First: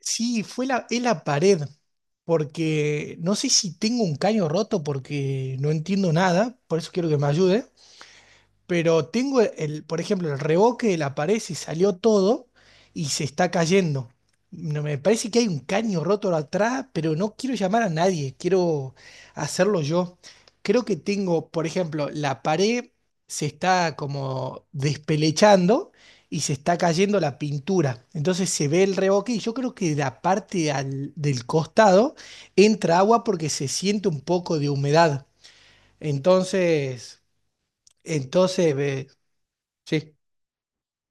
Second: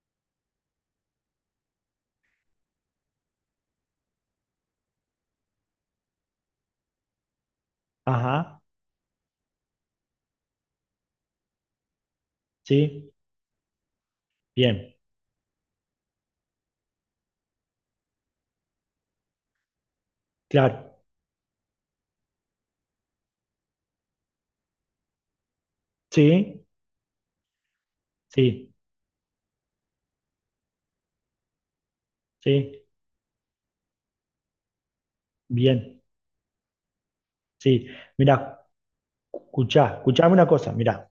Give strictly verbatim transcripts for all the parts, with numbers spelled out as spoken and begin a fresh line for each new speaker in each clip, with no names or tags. Sí, fue la, es la pared, porque no sé si tengo un caño roto porque no entiendo nada, por eso quiero que me ayude.
Ajá,
Pero tengo el, por ejemplo, el reboque de la pared se salió todo y
sí,
se está cayendo. No,
bien,
me parece que hay un caño roto atrás, pero no quiero llamar a nadie, quiero hacerlo yo. Creo que
claro,
tengo, por ejemplo, la pared se está como despelechando y se
sí,
está cayendo la pintura. Entonces se
sí,
ve el reboque y yo creo que de la parte al- del costado
sí,
entra agua porque se siente un poco de humedad.
bien,
Entonces,
sí. Mirá,
entonces, ve-
escuchá,
Sí.
escuchame una cosa, mirá,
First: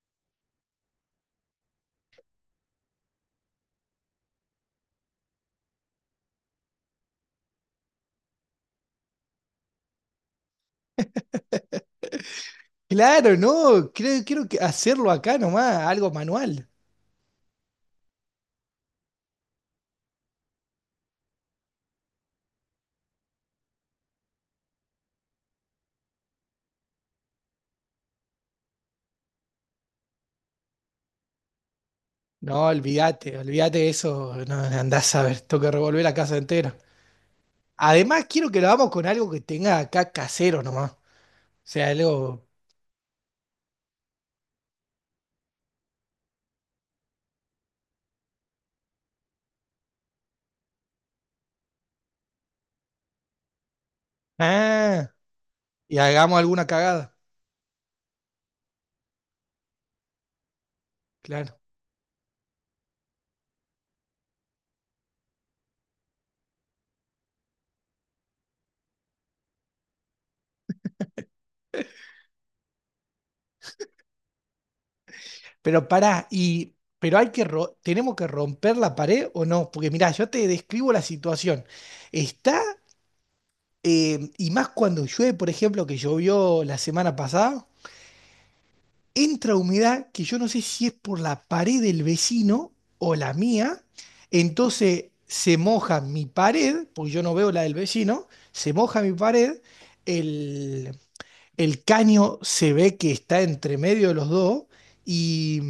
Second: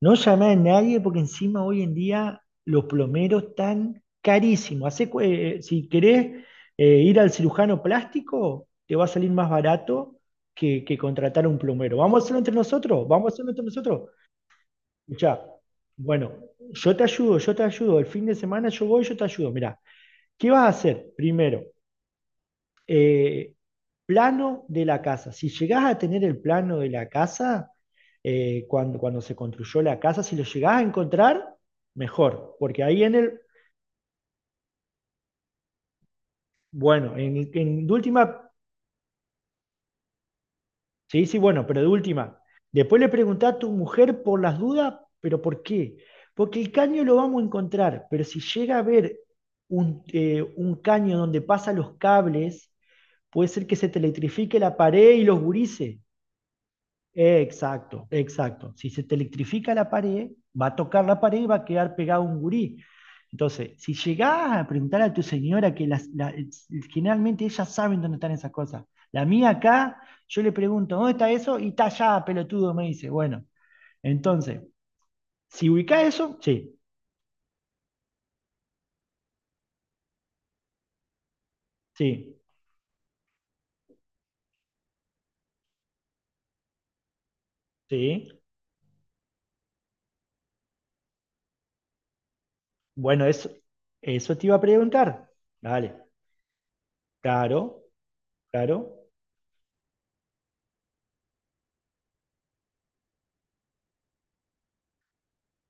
no llamé a nadie porque encima hoy en día los plomeros están carísimos. Hacé cu- eh, eh, si querés eh, ir al cirujano plástico, te va a salir más barato que, que contratar un plomero. Vamos a hacerlo entre nosotros, vamos a
Claro,
hacerlo entre
no,
nosotros.
creo, quiero que hacerlo acá
Escuchá,
nomás, algo
bueno,
manual.
yo te ayudo, yo te ayudo, el fin de semana yo voy, yo te ayudo, mirá. ¿Qué vas a hacer? Primero, eh, plano de la casa. Si llegás a tener el plano de la casa, eh, cuando, cuando se construyó la casa, si lo llegás a encontrar, mejor,
No,
porque ahí en
olvídate,
el,
olvídate de eso, no, andás a ver, tengo que revolver la casa entera.
bueno, en, en de
Además, quiero
última,
que lo hagamos con algo que tenga acá casero nomás. O
sí, sí, bueno, pero de
sea,
última,
algo.
después le preguntá a tu mujer por las dudas, pero ¿por qué? Porque el caño lo vamos a encontrar, pero si llega a ver un, eh, un caño donde pasan los cables, puede ser que se te electrifique la pared
Ah,
y los
y
gurises.
hagamos alguna cagada,
Exacto, exacto. Si se te electrifica la pared, va a tocar la pared y va
claro.
a quedar pegado un gurí. Entonces, si llegás a preguntar a tu señora, que las, la- generalmente ellas saben dónde están esas cosas. La mía acá, yo le pregunto, ¿dónde está eso? Y está allá, pelotudo, me dice. Bueno, entonces, si
Pero
ubicás
pará,
eso,
y.
sí,
Pero hay que ro- tenemos que romper la pared o no, porque mirá, yo te describo la situación.
sí,
Está, eh, y más cuando llueve, por ejemplo, que llovió la semana pasada.
sí.
Entra humedad que yo no sé si es por la pared del vecino o
Bueno,
la
eso,
mía,
eso te iba a
entonces
preguntar.
se
Dale,
moja mi pared, porque yo no veo la del
claro,
vecino, se moja
claro,
mi pared, el, el caño se ve que está entre medio de los dos y,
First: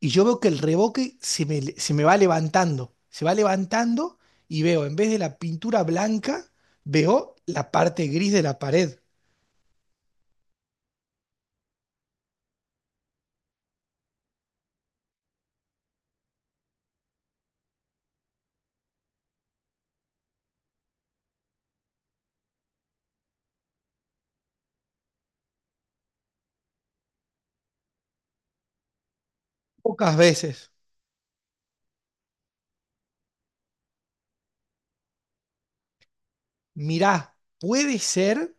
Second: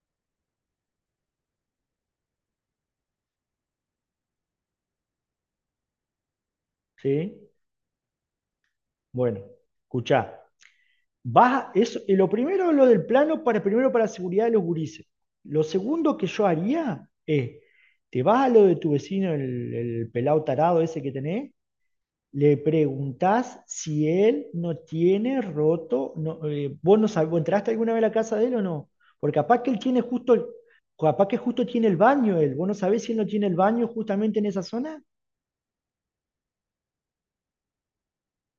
y yo veo que el revoque se me, se me va levantando, se va levantando y veo, en vez de la pintura blanca, veo
sí.
la parte gris de la pared.
Bueno, escuchá. Vas, eso, y lo primero es lo del plano para primero para la seguridad de los gurises. Lo segundo que yo haría es, te vas a lo de tu vecino, el, el pelado tarado ese que tenés, le preguntás si él no tiene roto, no, eh, vos no sabés, ¿vos entraste alguna vez a la casa de él o no? Porque capaz que él tiene
Pocas
justo, el-
veces.
capaz que justo tiene el baño él, vos no sabés si él no tiene el baño justamente en esa zona.
Mirá, puede ser.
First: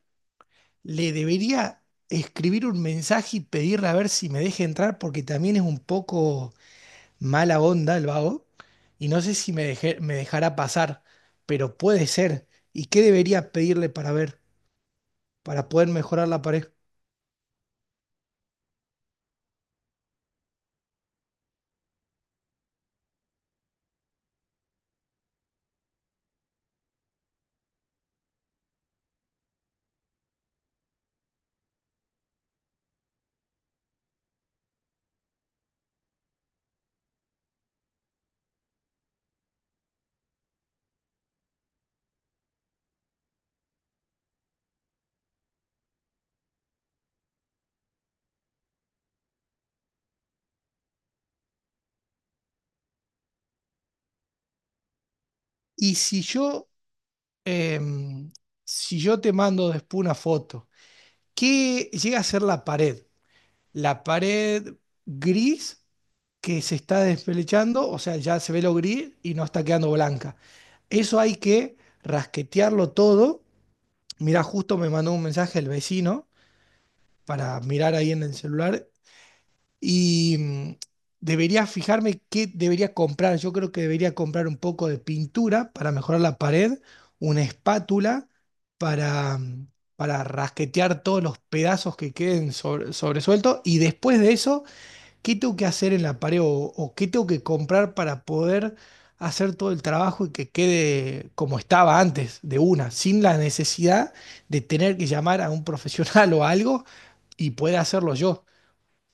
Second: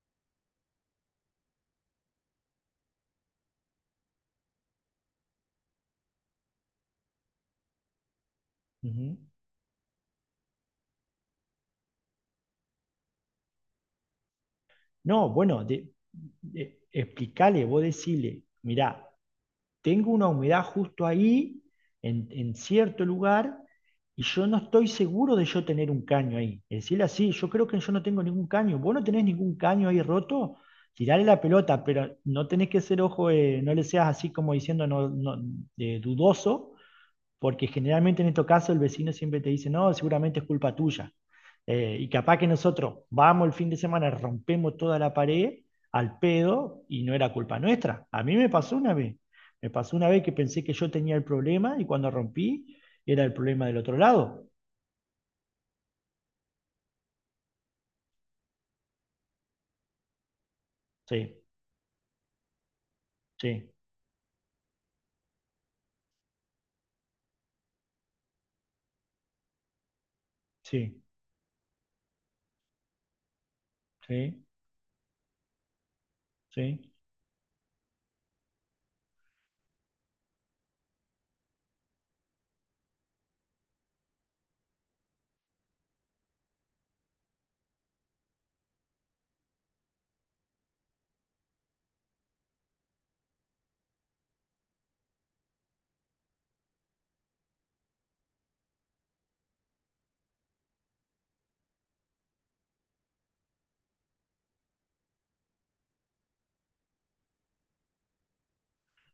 Le debería escribir un mensaje y pedirle a ver si me deja entrar porque también es un poco mala onda el vago y
Ujú.
no sé si me, deje- me dejará pasar, pero puede ser. ¿Y qué debería pedirle para ver,
No, bueno,
para poder
de,
mejorar la pared?
de- explicale, vos decile, mirá, tengo una humedad justo ahí, en, en cierto lugar, y yo no estoy seguro de yo tener un caño ahí. Es decir, así, yo creo que yo no tengo ningún caño. ¿Vos no tenés ningún caño ahí roto? Tirale la pelota, pero no tenés que ser ojo, eh, no le seas así como diciendo no, no, eh, dudoso, porque generalmente en estos casos el vecino siempre te dice, no, seguramente es culpa tuya. Eh, y capaz que nosotros vamos el fin de semana, rompemos toda la pared al pedo y no era culpa nuestra. A mí me pasó una vez. Me pasó una vez que pensé que yo tenía el problema y cuando rompí era el problema del otro lado.
Y si yo, em, si yo te mando después una foto,
Sí,
¿qué llega a ser la pared?
sí,
¿La pared gris? Que se está despelechando, o sea, ya se ve lo gris y no está quedando blanca.
sí,
Eso hay que rasquetearlo todo.
sí,
Mirá, justo me mandó un mensaje el vecino
sí.
para mirar ahí en el celular y mm, debería fijarme qué debería comprar. Yo creo que debería comprar un poco de pintura para mejorar la pared, una espátula para, mm, para rasquetear todos los pedazos que queden sobre- sobresueltos y después de eso, ¿qué tengo que hacer en la pared o, o qué tengo que comprar para poder hacer todo el trabajo y que quede como estaba antes, de una, sin la necesidad de tener que llamar a un profesional o algo y pueda hacerlo yo?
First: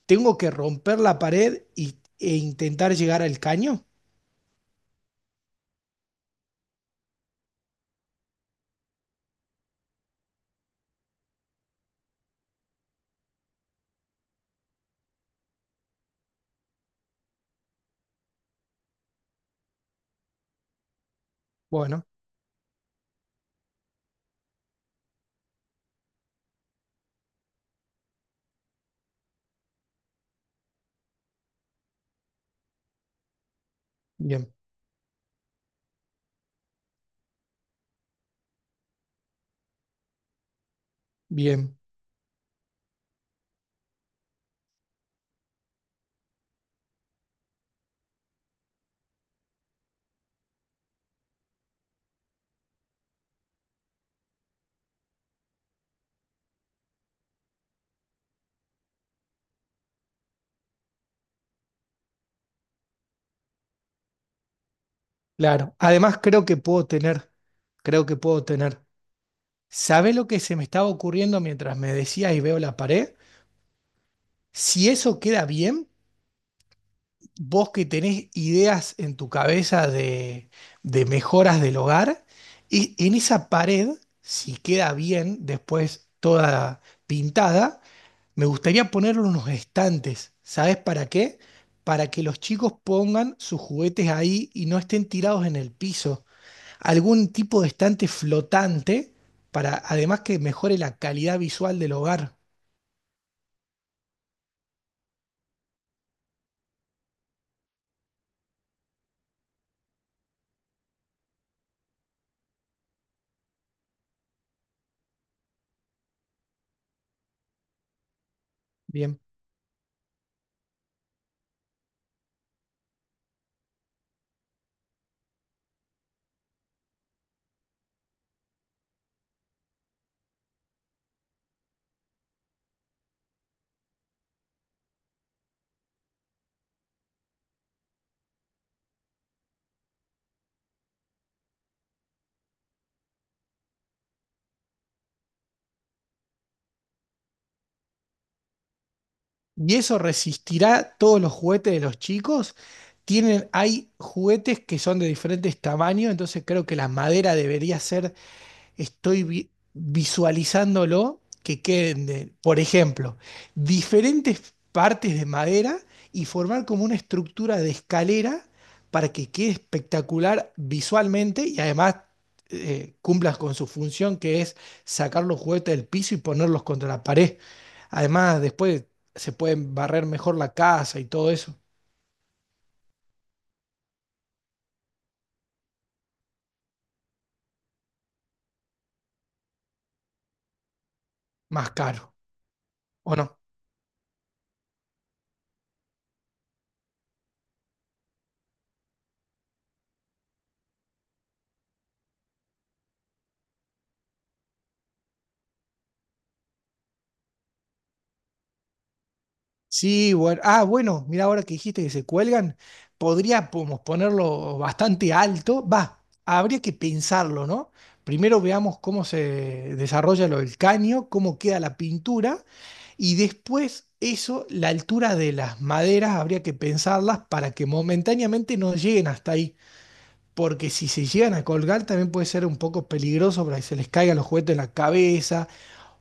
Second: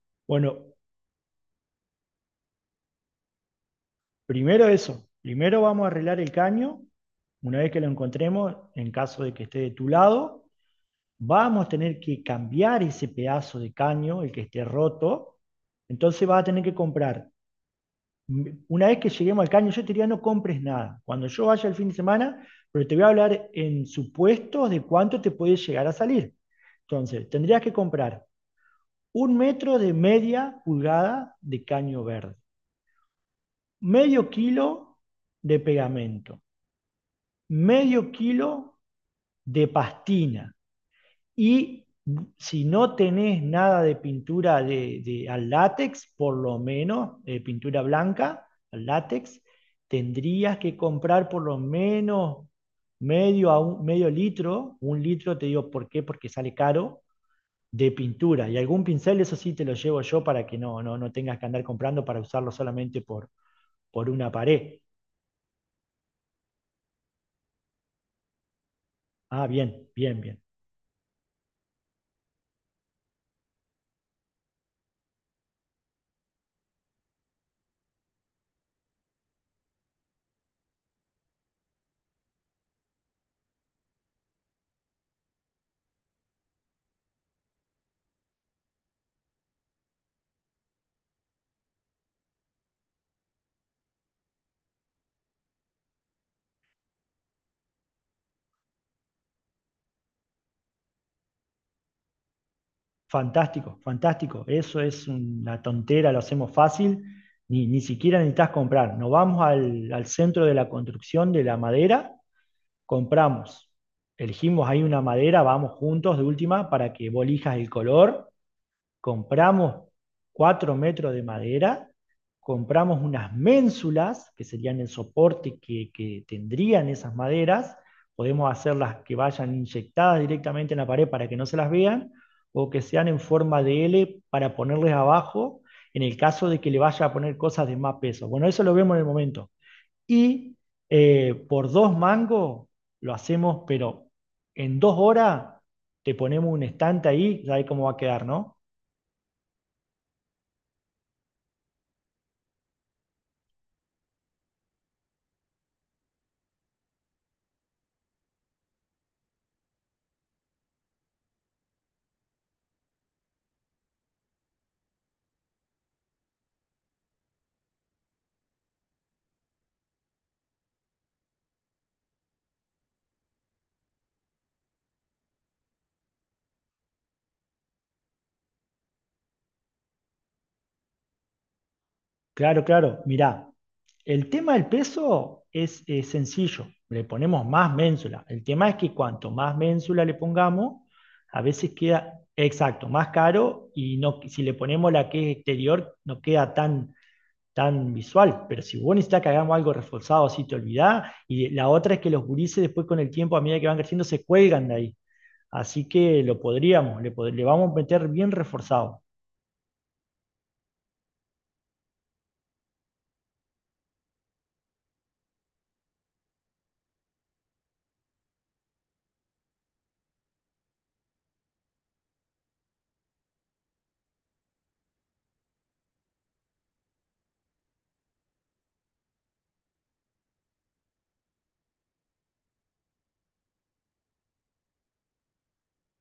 ¿Tengo que
Bueno,
romper la pared y- e intentar llegar al caño?
primero eso. Primero vamos a arreglar el caño. Una vez que lo encontremos, en caso de que esté de tu lado, vamos a tener que cambiar ese pedazo de caño, el que esté roto, entonces vas a tener que comprar. Una vez que lleguemos al caño, yo te diría no compres nada. Cuando yo vaya el fin de
Bueno,
semana, pero te voy a hablar en supuestos de cuánto te puede llegar a salir. Entonces, tendrías que comprar un metro de media pulgada de caño verde, medio
bien,
kilo de pegamento, medio kilo de pastina.
bien,
Y si no tenés nada de pintura de, de- al látex, por lo menos eh, pintura blanca al látex, tendrías que comprar por lo menos medio, a un, medio litro, un litro, te digo por qué, porque sale caro, de pintura. Y algún pincel, eso sí te lo llevo yo para que no, no, no tengas que andar comprando para usarlo solamente por, por una pared.
claro. Además, creo que puedo tener, creo que puedo tener.
Ah, bien,
¿Sabe
bien,
lo que
bien.
se me estaba ocurriendo mientras me decías y veo la pared? Si eso queda bien. Vos que tenés ideas en tu cabeza de, de mejoras del hogar, y en esa pared, si queda bien después toda pintada, me gustaría ponerle unos estantes. ¿Sabes para qué? Para que los chicos pongan sus juguetes ahí y no estén tirados en el piso. Algún tipo de estante flotante para además que mejore la calidad visual del hogar.
Fantástico, fantástico. Eso es una tontera, lo hacemos fácil. Ni, ni siquiera necesitas comprar. Nos vamos al, al centro de la construcción de la madera, compramos. Elegimos ahí una madera, vamos juntos de última para que vos elijas el color,
Bien.
compramos cuatro metros de madera, compramos unas ménsulas, que serían el soporte que, que tendrían esas maderas, podemos hacerlas que vayan inyectadas directamente en la pared para que no se las vean, o que sean en forma de L para ponerles abajo, en el caso de que le vaya a poner cosas de más peso. Bueno, eso lo vemos en el momento. Y eh, por dos mangos lo hacemos, pero en dos horas te ponemos un estante ahí, ya ahí cómo va a quedar, ¿no?
¿Y eso resistirá todos los juguetes de los chicos? Tienen, hay juguetes que son de diferentes tamaños, entonces creo que la madera debería ser, estoy vi- visualizándolo que queden, de- por ejemplo, diferentes partes de madera y formar como una estructura de escalera para que quede espectacular visualmente y además eh, cumplas con su función que es sacar los juguetes del piso y ponerlos contra la pared. Además, después se pueden barrer mejor la casa y todo eso,
Claro, claro. Mirá, el tema del peso es, eh, sencillo. Le ponemos más ménsula. El tema es que cuanto más ménsula le pongamos, a
más
veces
caro,
queda exacto, más
¿o no?
caro y no, si le ponemos la que es exterior, no queda tan, tan visual. Pero si vos necesitas que hagamos algo reforzado, así te olvidás. Y la otra es que los gurises después con el tiempo, a medida que van creciendo, se cuelgan de ahí. Así que lo podríamos, le, pod- le vamos a meter bien reforzado.
Sí, bueno. Ah, bueno, mira, ahora que dijiste que se cuelgan, podríamos ponerlo bastante alto. Va, habría que pensarlo, ¿no? Primero veamos cómo se desarrolla lo del caño, cómo queda la pintura, y después eso, la altura de las maderas, habría que pensarlas para que momentáneamente no lleguen hasta ahí. Porque si se llegan a colgar, también puede ser un poco peligroso para que se les caigan los juguetes en la cabeza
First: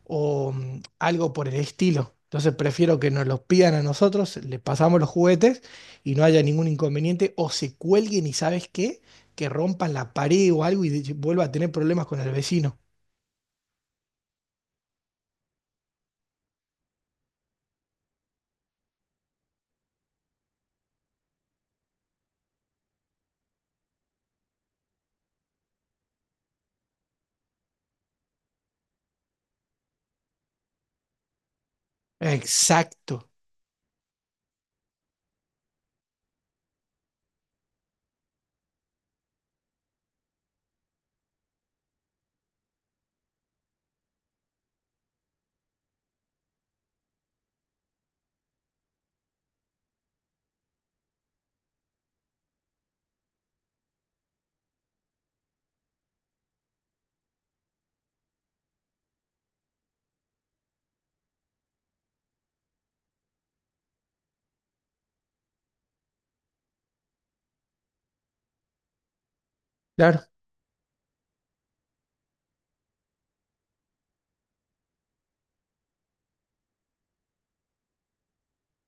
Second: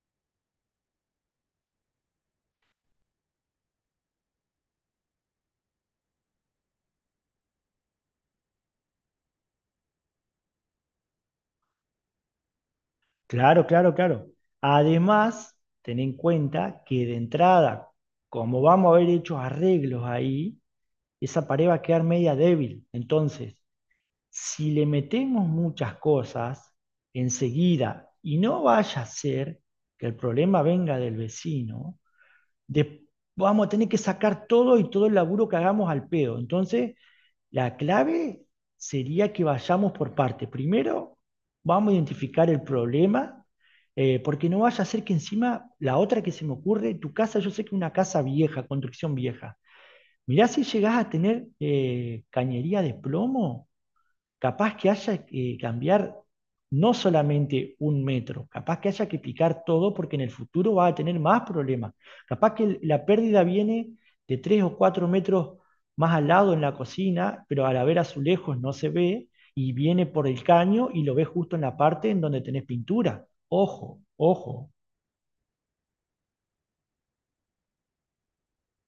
o mm, algo por el estilo. Entonces prefiero que nos los pidan a nosotros, le pasamos los juguetes y no haya ningún inconveniente o se cuelguen y sabes qué, que rompan la pared o algo y de- vuelva a tener problemas con el vecino.
Claro, claro, claro. Además, ten en cuenta que de entrada, como vamos a haber hecho arreglos ahí, esa pared va a quedar media débil. Entonces, si le metemos muchas cosas enseguida y no vaya a ser que el problema venga del vecino, de-
Exacto.
vamos a tener que sacar todo y todo el laburo que hagamos al pedo. Entonces, la clave sería que vayamos por parte. Primero, vamos a identificar el problema, eh, porque no vaya a ser que encima la otra que se me ocurre, tu casa, yo sé que es una casa vieja, construcción vieja. Mirá si llegás a tener eh, cañería de plomo, capaz que haya que cambiar no solamente un metro, capaz que haya que picar todo porque en el futuro va a tener más problemas. Capaz que la pérdida viene de tres o cuatro metros más al lado en la cocina, pero al haber azulejos no se ve y viene
Claro.
por el caño y lo ves justo en la parte en donde tenés pintura. Ojo, ojo.